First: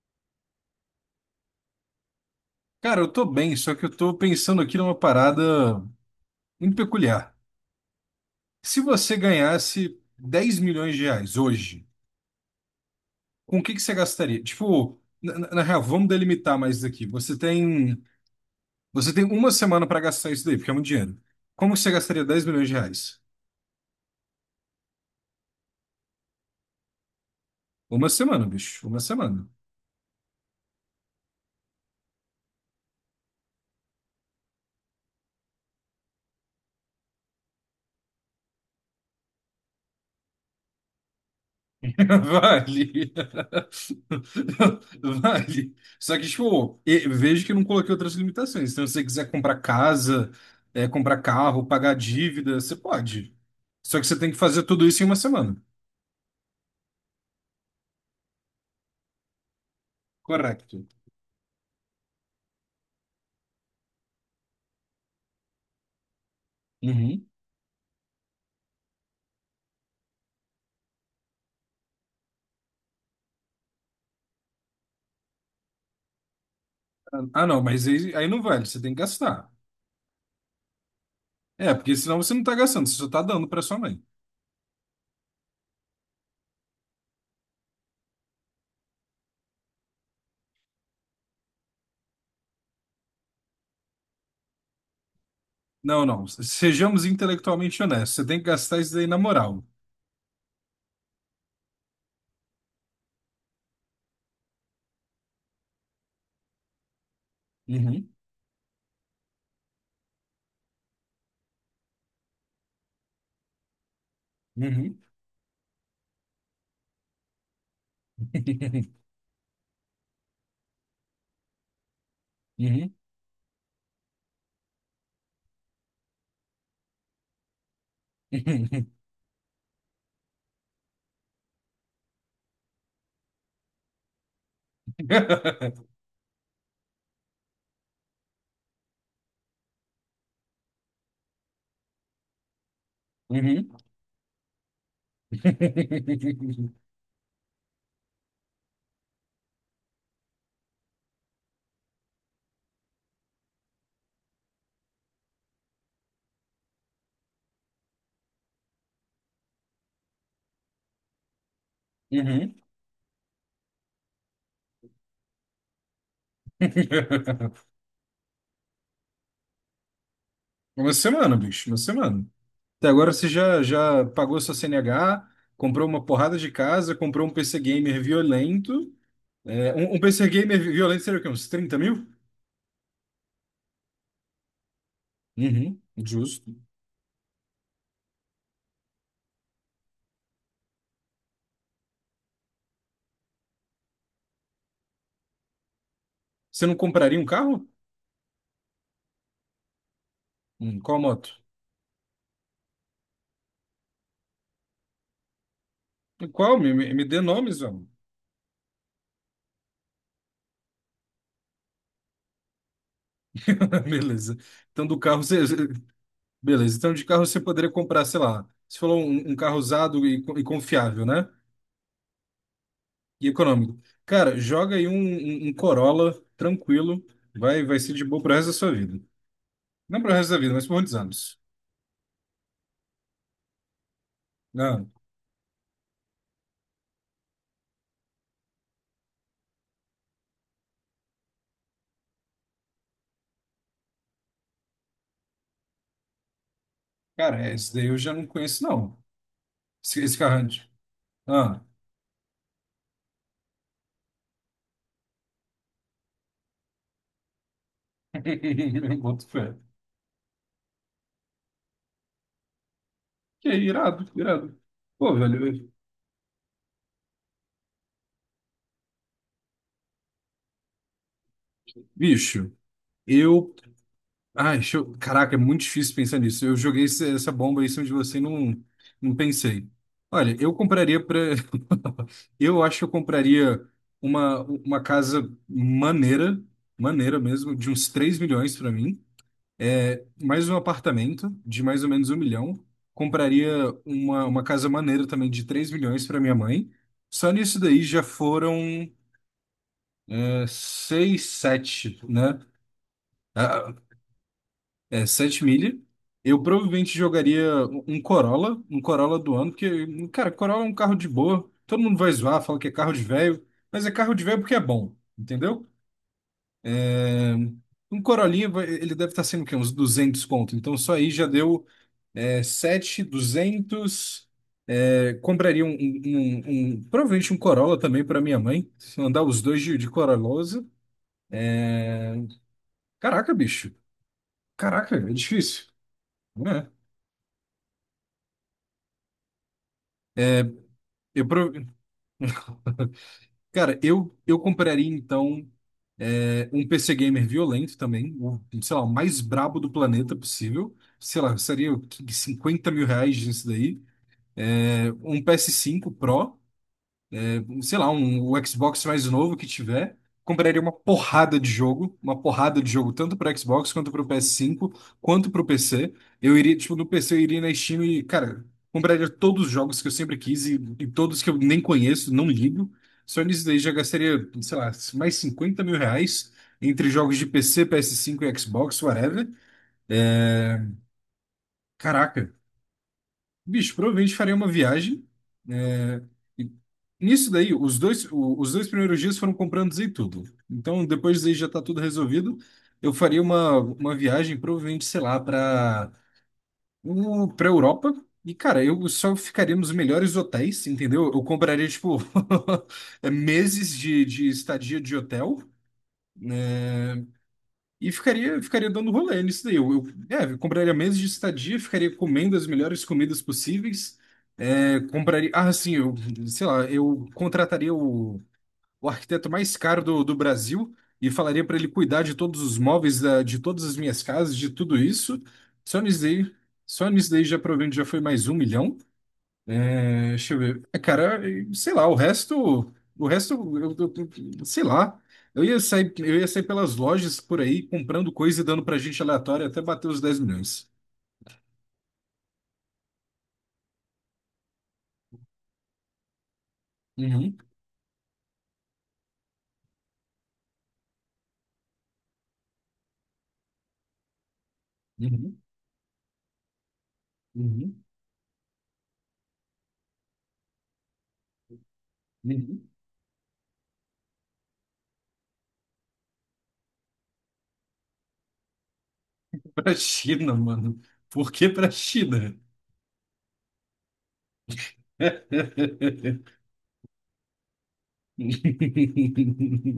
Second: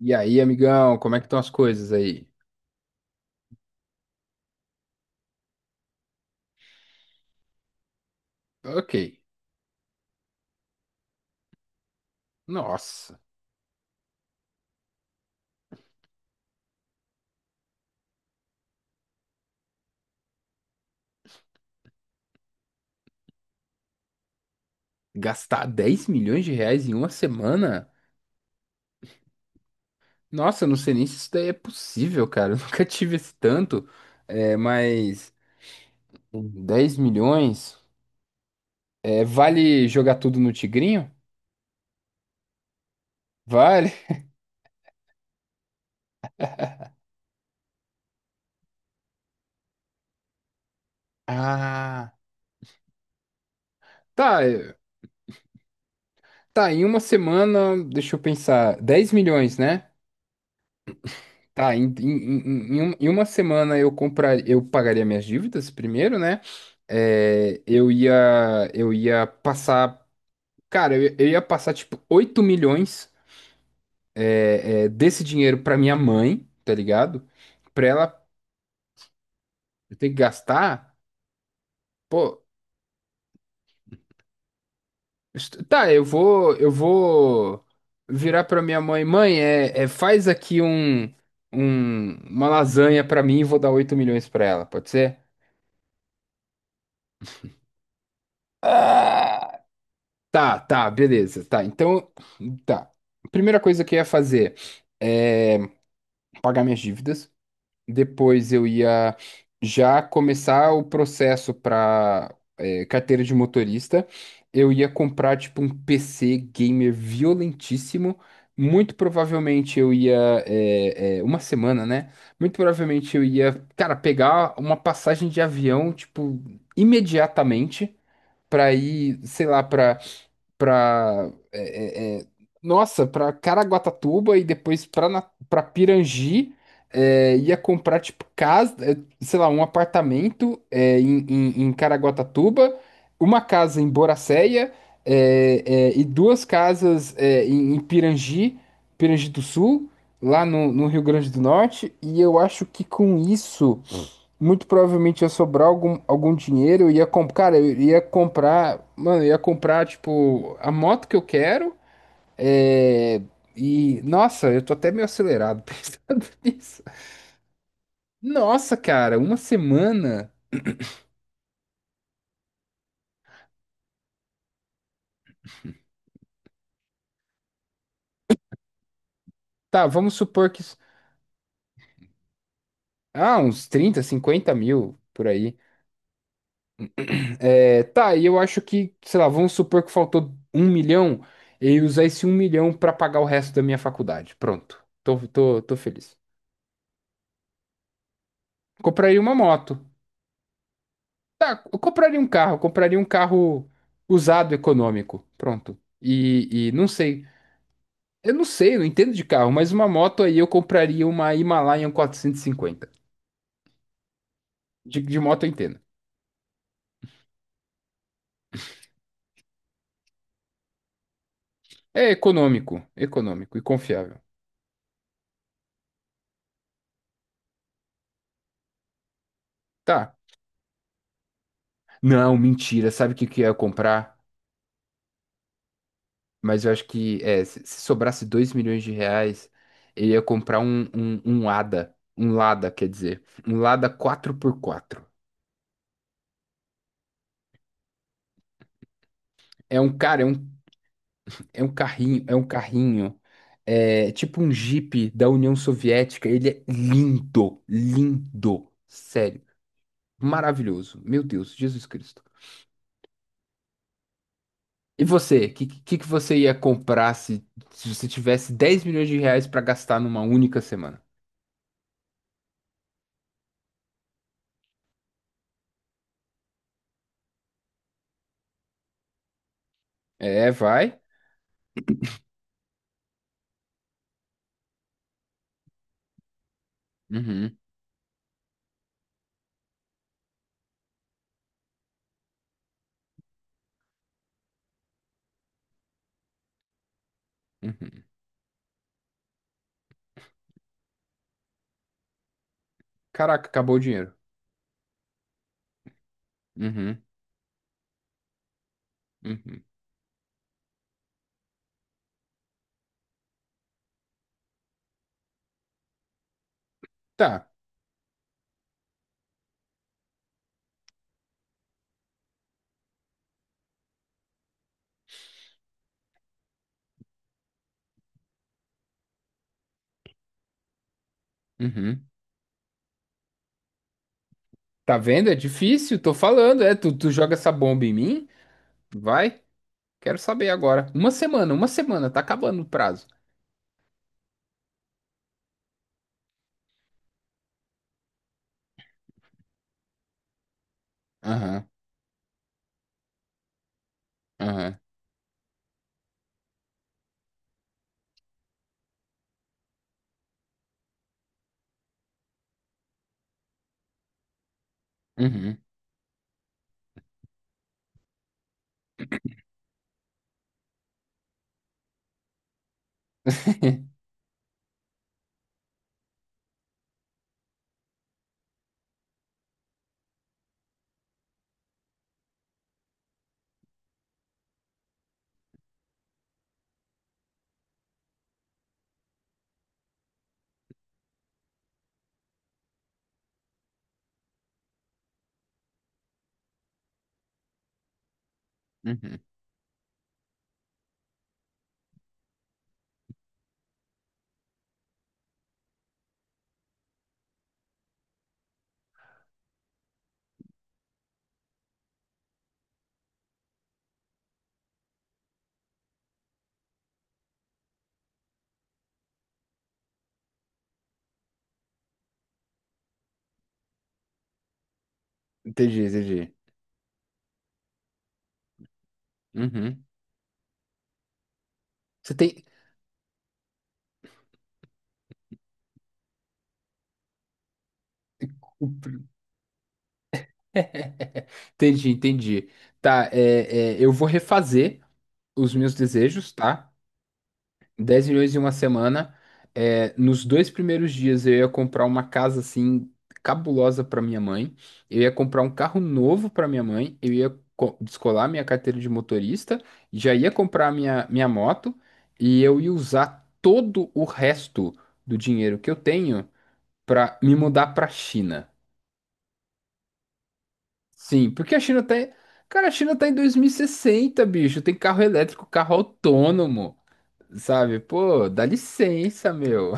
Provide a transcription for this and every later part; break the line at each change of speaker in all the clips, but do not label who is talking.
E aí, amigão, como é que estão as coisas aí?
Cara, eu tô bem, só que eu tô pensando aqui numa parada muito peculiar. Se
Ok.
você ganhasse 10 milhões de reais hoje,
Nossa,
com o que que você gastaria? Tipo, na real, vamos delimitar mais isso daqui. Você tem uma semana pra gastar isso daí, porque é muito dinheiro. Como você gastaria 10 milhões de reais?
gastar 10 milhões de reais em uma semana?
Uma semana, bicho, uma semana.
Nossa, eu não sei nem se isso daí é possível, cara. Eu nunca tive esse tanto. É, mas 10 milhões? É, vale jogar tudo no Tigrinho?
Vale.
Vale?
Vale. Só que, tipo, vejo que eu não coloquei outras limitações. Então, se você quiser comprar casa, é, comprar carro, pagar
Ah,
dívida, você pode. Só que você tem que
tá.
fazer tudo isso em uma semana.
Tá, em uma semana, deixa eu pensar. 10 milhões, né?
Correto.
Tá, em uma semana eu comprar, eu pagaria minhas dívidas primeiro, né?
Uhum.
É, eu ia, eu ia passar, Cara, eu ia passar tipo 8 milhões desse dinheiro pra minha mãe, tá ligado?
Ah, não, mas
Pra ela
aí não vale, você tem que gastar.
ter que gastar,
É, porque senão você não
pô,
tá gastando, você só tá dando pra sua mãe.
tá, eu vou virar pra minha mãe, mãe, faz aqui uma lasanha pra mim e vou dar 8 milhões pra ela, pode ser?
Não, não, sejamos intelectualmente honestos, você tem que gastar isso daí na
Ah!
moral.
Tá, tá, beleza. Tá, então, tá. Primeira coisa que eu ia fazer é pagar minhas dívidas.
Uhum.
Depois eu ia já começar o processo para carteira de motorista. Eu ia
Uhum.
comprar, tipo, um PC gamer violentíssimo. Muito provavelmente eu ia. É, é, Uma semana, né? Muito
Uhum.
provavelmente eu ia, cara, pegar uma passagem de avião, tipo, imediatamente. Pra ir, sei lá, pra para é, é, é, nossa, para Caraguatatuba e depois para Pirangi, é, ia comprar tipo casa, é, sei lá, um apartamento é, em Caraguatatuba, uma
Uhum.
casa em Boracéia, é, e duas
Uhum.
casas é, em Pirangi, Pirangi do Sul, lá no Rio Grande do Norte, e eu acho que com isso muito provavelmente ia sobrar algum dinheiro, eu ia comprar, tipo, a moto que eu quero,
Uhum.
é... E, nossa, eu tô até meio acelerado pensando nisso. Nossa, cara, uma semana,
Uma semana, bicho, uma semana. Até agora você já pagou sua CNH, comprou uma porrada de casa, comprou um PC gamer violento. É,
tá,
um
vamos
PC
supor
gamer
que,
violento seria o quê? Uns 30 mil?
ah, uns 30 50 mil, por aí.
Uhum, justo.
É, tá, e eu acho que, sei lá, vamos supor que faltou um milhão, eu ia usar esse um milhão pra pagar o resto da minha faculdade, pronto, tô feliz.
Você não compraria um carro?
Compraria uma moto.
Qual moto?
Tá, eu compraria um carro usado econômico. Pronto.
Qual?
E,
Me,
e não
me, me dê
sei.
nomes, vamos.
Eu não sei, eu não entendo de carro, mas uma moto aí eu compraria uma Himalayan quatrocentos e cinquenta.
Beleza. Então, do
De
carro você.
moto eu
você-
entendo.
Beleza. Então, de carro você poderia comprar, sei lá. Você falou um carro usado e, e confiável, né?
É econômico,
E
econômico e
econômico.
confiável.
Cara, joga aí um Corolla tranquilo, vai ser de boa pro resto da sua vida. Não pro
Tá.
resto da vida, mas por muitos anos.
Não, mentira. Sabe o que que eu ia comprar?
Não,
Mas eu acho que é, se sobrasse 2 milhões de reais, eu ia comprar um Lada. Um Lada, quer dizer. Um Lada quatro por quatro.
cara, esse daí eu já não conheço, não. Esse
É um...
carrão de- Ah,
É um carrinho, é um carrinho. É tipo um Jeep da União Soviética. Ele é lindo, lindo.
boto
Sério.
fé.
Maravilhoso. Meu Deus, Jesus Cristo.
Que é irado, irado.
E
Pô, velho,
você,
eu-
que você ia comprar se, se você tivesse 10 milhões de reais pra gastar numa única semana?
bicho, eu Ai, show. Caraca, é muito difícil pensar nisso. Eu joguei essa bomba aí em cima de você e não pensei. Olha,
É,
eu
vai.
compraria para. Eu acho que eu compraria uma casa maneira, maneira mesmo,
Uhum,
de uns 3 milhões para mim. É, mais um apartamento de mais ou menos um milhão. Compraria uma casa maneira também de 3 milhões para minha mãe. Só nisso daí já
uhum.
foram é, 6, 7, né?
Caraca,
Ah,
acabou o dinheiro.
é, 7 milha. Eu provavelmente
Uhum,
jogaria um Corolla, um Corolla do ano,
uhum.
porque, cara, Corolla é um carro de boa. Todo mundo vai zoar, fala que é carro de velho, mas é carro de velho porque é bom, entendeu? É,
Tá.
um Corolinha, ele deve estar sendo o quê? Uns 200 conto. Então, só aí já deu é, 7, 200. É, compraria provavelmente um Corolla também para minha mãe. Se andar os dois de Corollosa.
Uhum.
Caraca, bicho. Caraca,
Tá
é
vendo? É
difícil.
difícil, tô falando.
Né?
É, tu joga essa bomba em mim? Vai. Quero saber agora.
Eu,
Uma semana, tá acabando o prazo.
Cara, eu compraria então é, um PC gamer violento também, o, sei lá, o mais brabo do planeta possível. Sei lá,
Aham,
seria 50 mil reais nisso daí.
aham,
É, um ps cinco Pro, sei lá, um, o Xbox mais novo que tiver, compraria uma porrada de jogo, uma porrada de jogo, tanto para Xbox quanto para o PS5, quanto para o
uhum,
PC. Eu iria, tipo, no PC eu iria na Steam e, cara, compraria todos os jogos que eu sempre quis e todos que eu nem conheço, não ligo. Só nisso daí já gastaria, sei lá, mais 50 mil reais entre jogos de PC, PS5 e Xbox, whatever. É, caraca, bicho, provavelmente farei uma viagem. É, e nisso daí, os dois, os dois primeiros dias foram comprando e tudo. Então, depois daí já tá tudo resolvido. Eu faria uma viagem, provavelmente, sei lá, para Europa. E, cara, eu só
uhum.
ficaria nos melhores hotéis, entendeu? Eu compraria, tipo, meses de estadia de hotel. Né? E ficaria dando rolê nisso daí. É, eu compraria meses de estadia, ficaria comendo as melhores comidas possíveis. É, compraria. Ah, sim, eu, sei lá, eu contrataria o arquiteto mais caro do Brasil e falaria para ele cuidar de todos os móveis, de todas as minhas casas, de tudo isso. Só
Entendi,
nisso daí,
entendi.
só nisso daí já provavelmente já foi mais um milhão.
Uhum.
É, deixa eu ver. É, cara, sei lá,
Você tem.
o resto, sei lá. Eu ia sair pelas lojas por aí comprando coisa e dando pra gente aleatória até bater os 10 milhões.
Entendi, entendi. Eu vou refazer os meus desejos, tá?
Uhum,
Dez milhões em uma semana. É, nos dois primeiros dias eu ia comprar uma casa assim cabulosa para minha mãe. Eu ia
uhum,
comprar um carro novo para minha mãe.
uhum,
Descolar minha carteira de motorista. Já ia comprar minha moto. E eu
uhum.
ia usar todo o resto do dinheiro que eu tenho para me mudar para China.
Pra China, mano. Por
Sim,
que
porque a
pra
China tá. em-
China?
cara, a China tá em 2060, bicho. Tem carro elétrico, carro autônomo, sabe? Pô, dá licença, meu.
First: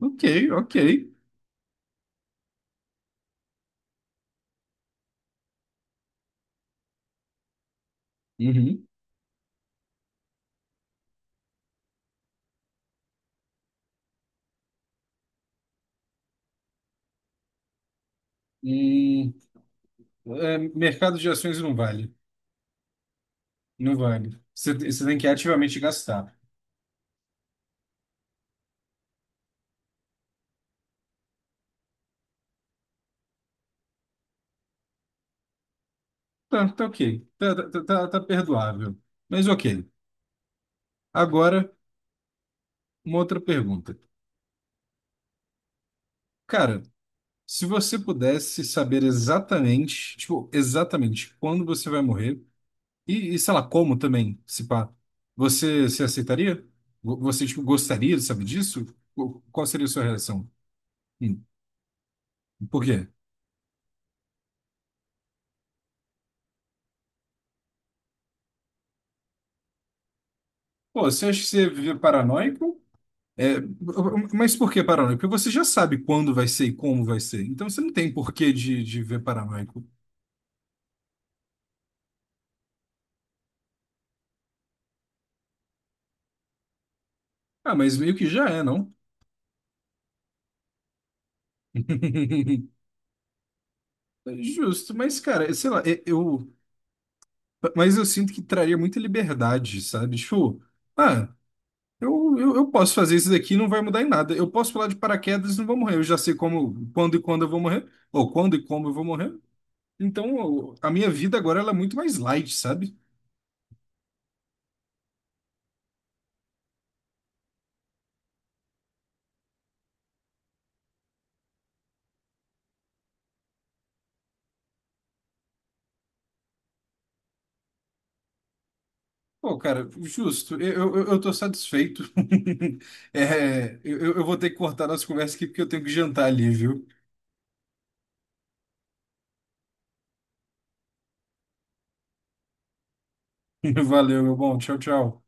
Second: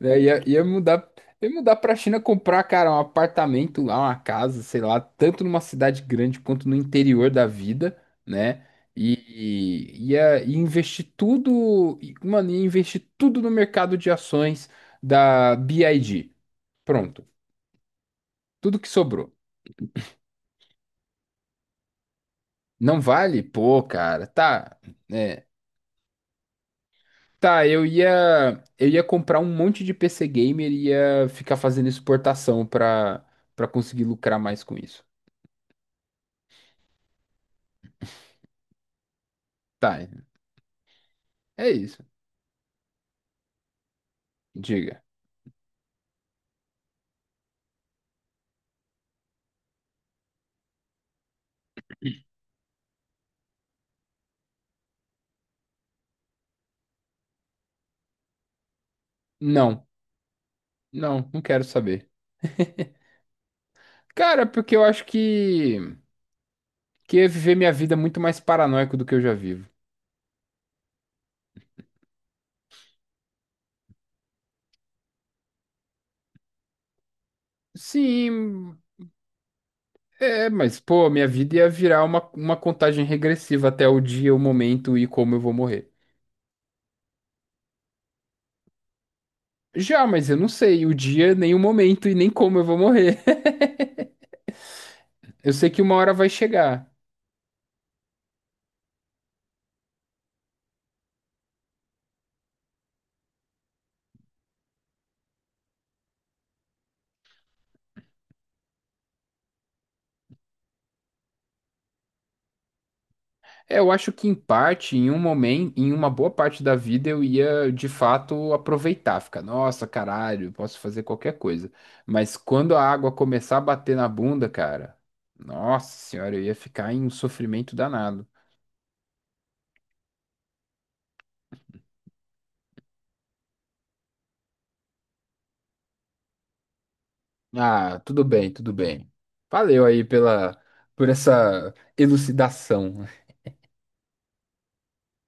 É,
Ok,
ia, ia
ok.
mudar, ia mudar pra China comprar, cara, um apartamento lá, uma casa, sei lá, tanto numa cidade grande quanto no interior da vida, né?
Uhum.
E, ia investir tudo, e, mano, ia investir tudo no mercado de ações da BID. Pronto, tudo que
Hum,
sobrou.
é, mercado de ações não vale.
Não vale? Pô,
Não
cara,
vale.
tá,
Você tem que
né?
ativamente gastar.
Tá, eu ia comprar um monte de PC Gamer e ia ficar fazendo exportação pra, pra conseguir lucrar mais com isso.
Tá, tá ok. Tá perdoável. Mas ok.
Tá,
Agora,
é isso.
uma outra pergunta.
Diga.
Cara, se você pudesse saber exatamente, tipo, exatamente quando você vai morrer, e sei lá, como também, se pá, você se aceitaria? Você, tipo, gostaria, sabe disso? Qual seria
Não,
a sua reação?
não
Hum,
quero saber.
Por quê?
Cara, porque eu acho que eu ia viver minha vida muito mais paranoico do que eu já vivo.
Pô, você acha que você vive paranoico? É, mas por que paranoico? Porque você já sabe quando vai ser e como vai ser. Então você não tem porquê
Sim,
de viver paranoico.
é, mas pô, minha vida ia virar uma contagem regressiva até o dia, o momento e como eu vou morrer.
Ah, mas meio que já é, não?
Já, mas eu não sei o dia, nem o momento e nem como eu vou morrer.
Justo, mas cara,
Eu sei
sei lá,
que uma
e-
hora vai
eu.
chegar.
Mas eu sinto que traria muita liberdade, sabe? Tipo, ah, eu posso fazer isso daqui, não vai mudar em nada. Eu posso pular de paraquedas, não vou morrer. Eu já sei como, quando e quando eu vou morrer, ou quando e como eu vou morrer. Então, a minha vida agora ela é muito mais light, sabe?
É, eu acho que em parte, em um momento, em uma boa parte da vida eu ia de fato aproveitar, ficar, nossa, caralho, posso fazer qualquer coisa. Mas quando a água começar a bater na bunda, cara, nossa senhora, eu ia ficar em um sofrimento danado.
Pô, cara, justo, eu tô satisfeito. É, eu vou ter que cortar nossa conversa aqui porque eu tenho que jantar ali, viu?
Ah, tudo bem, tudo bem. Valeu aí pela, por essa elucidação.
Valeu, meu bom. Tchau, tchau.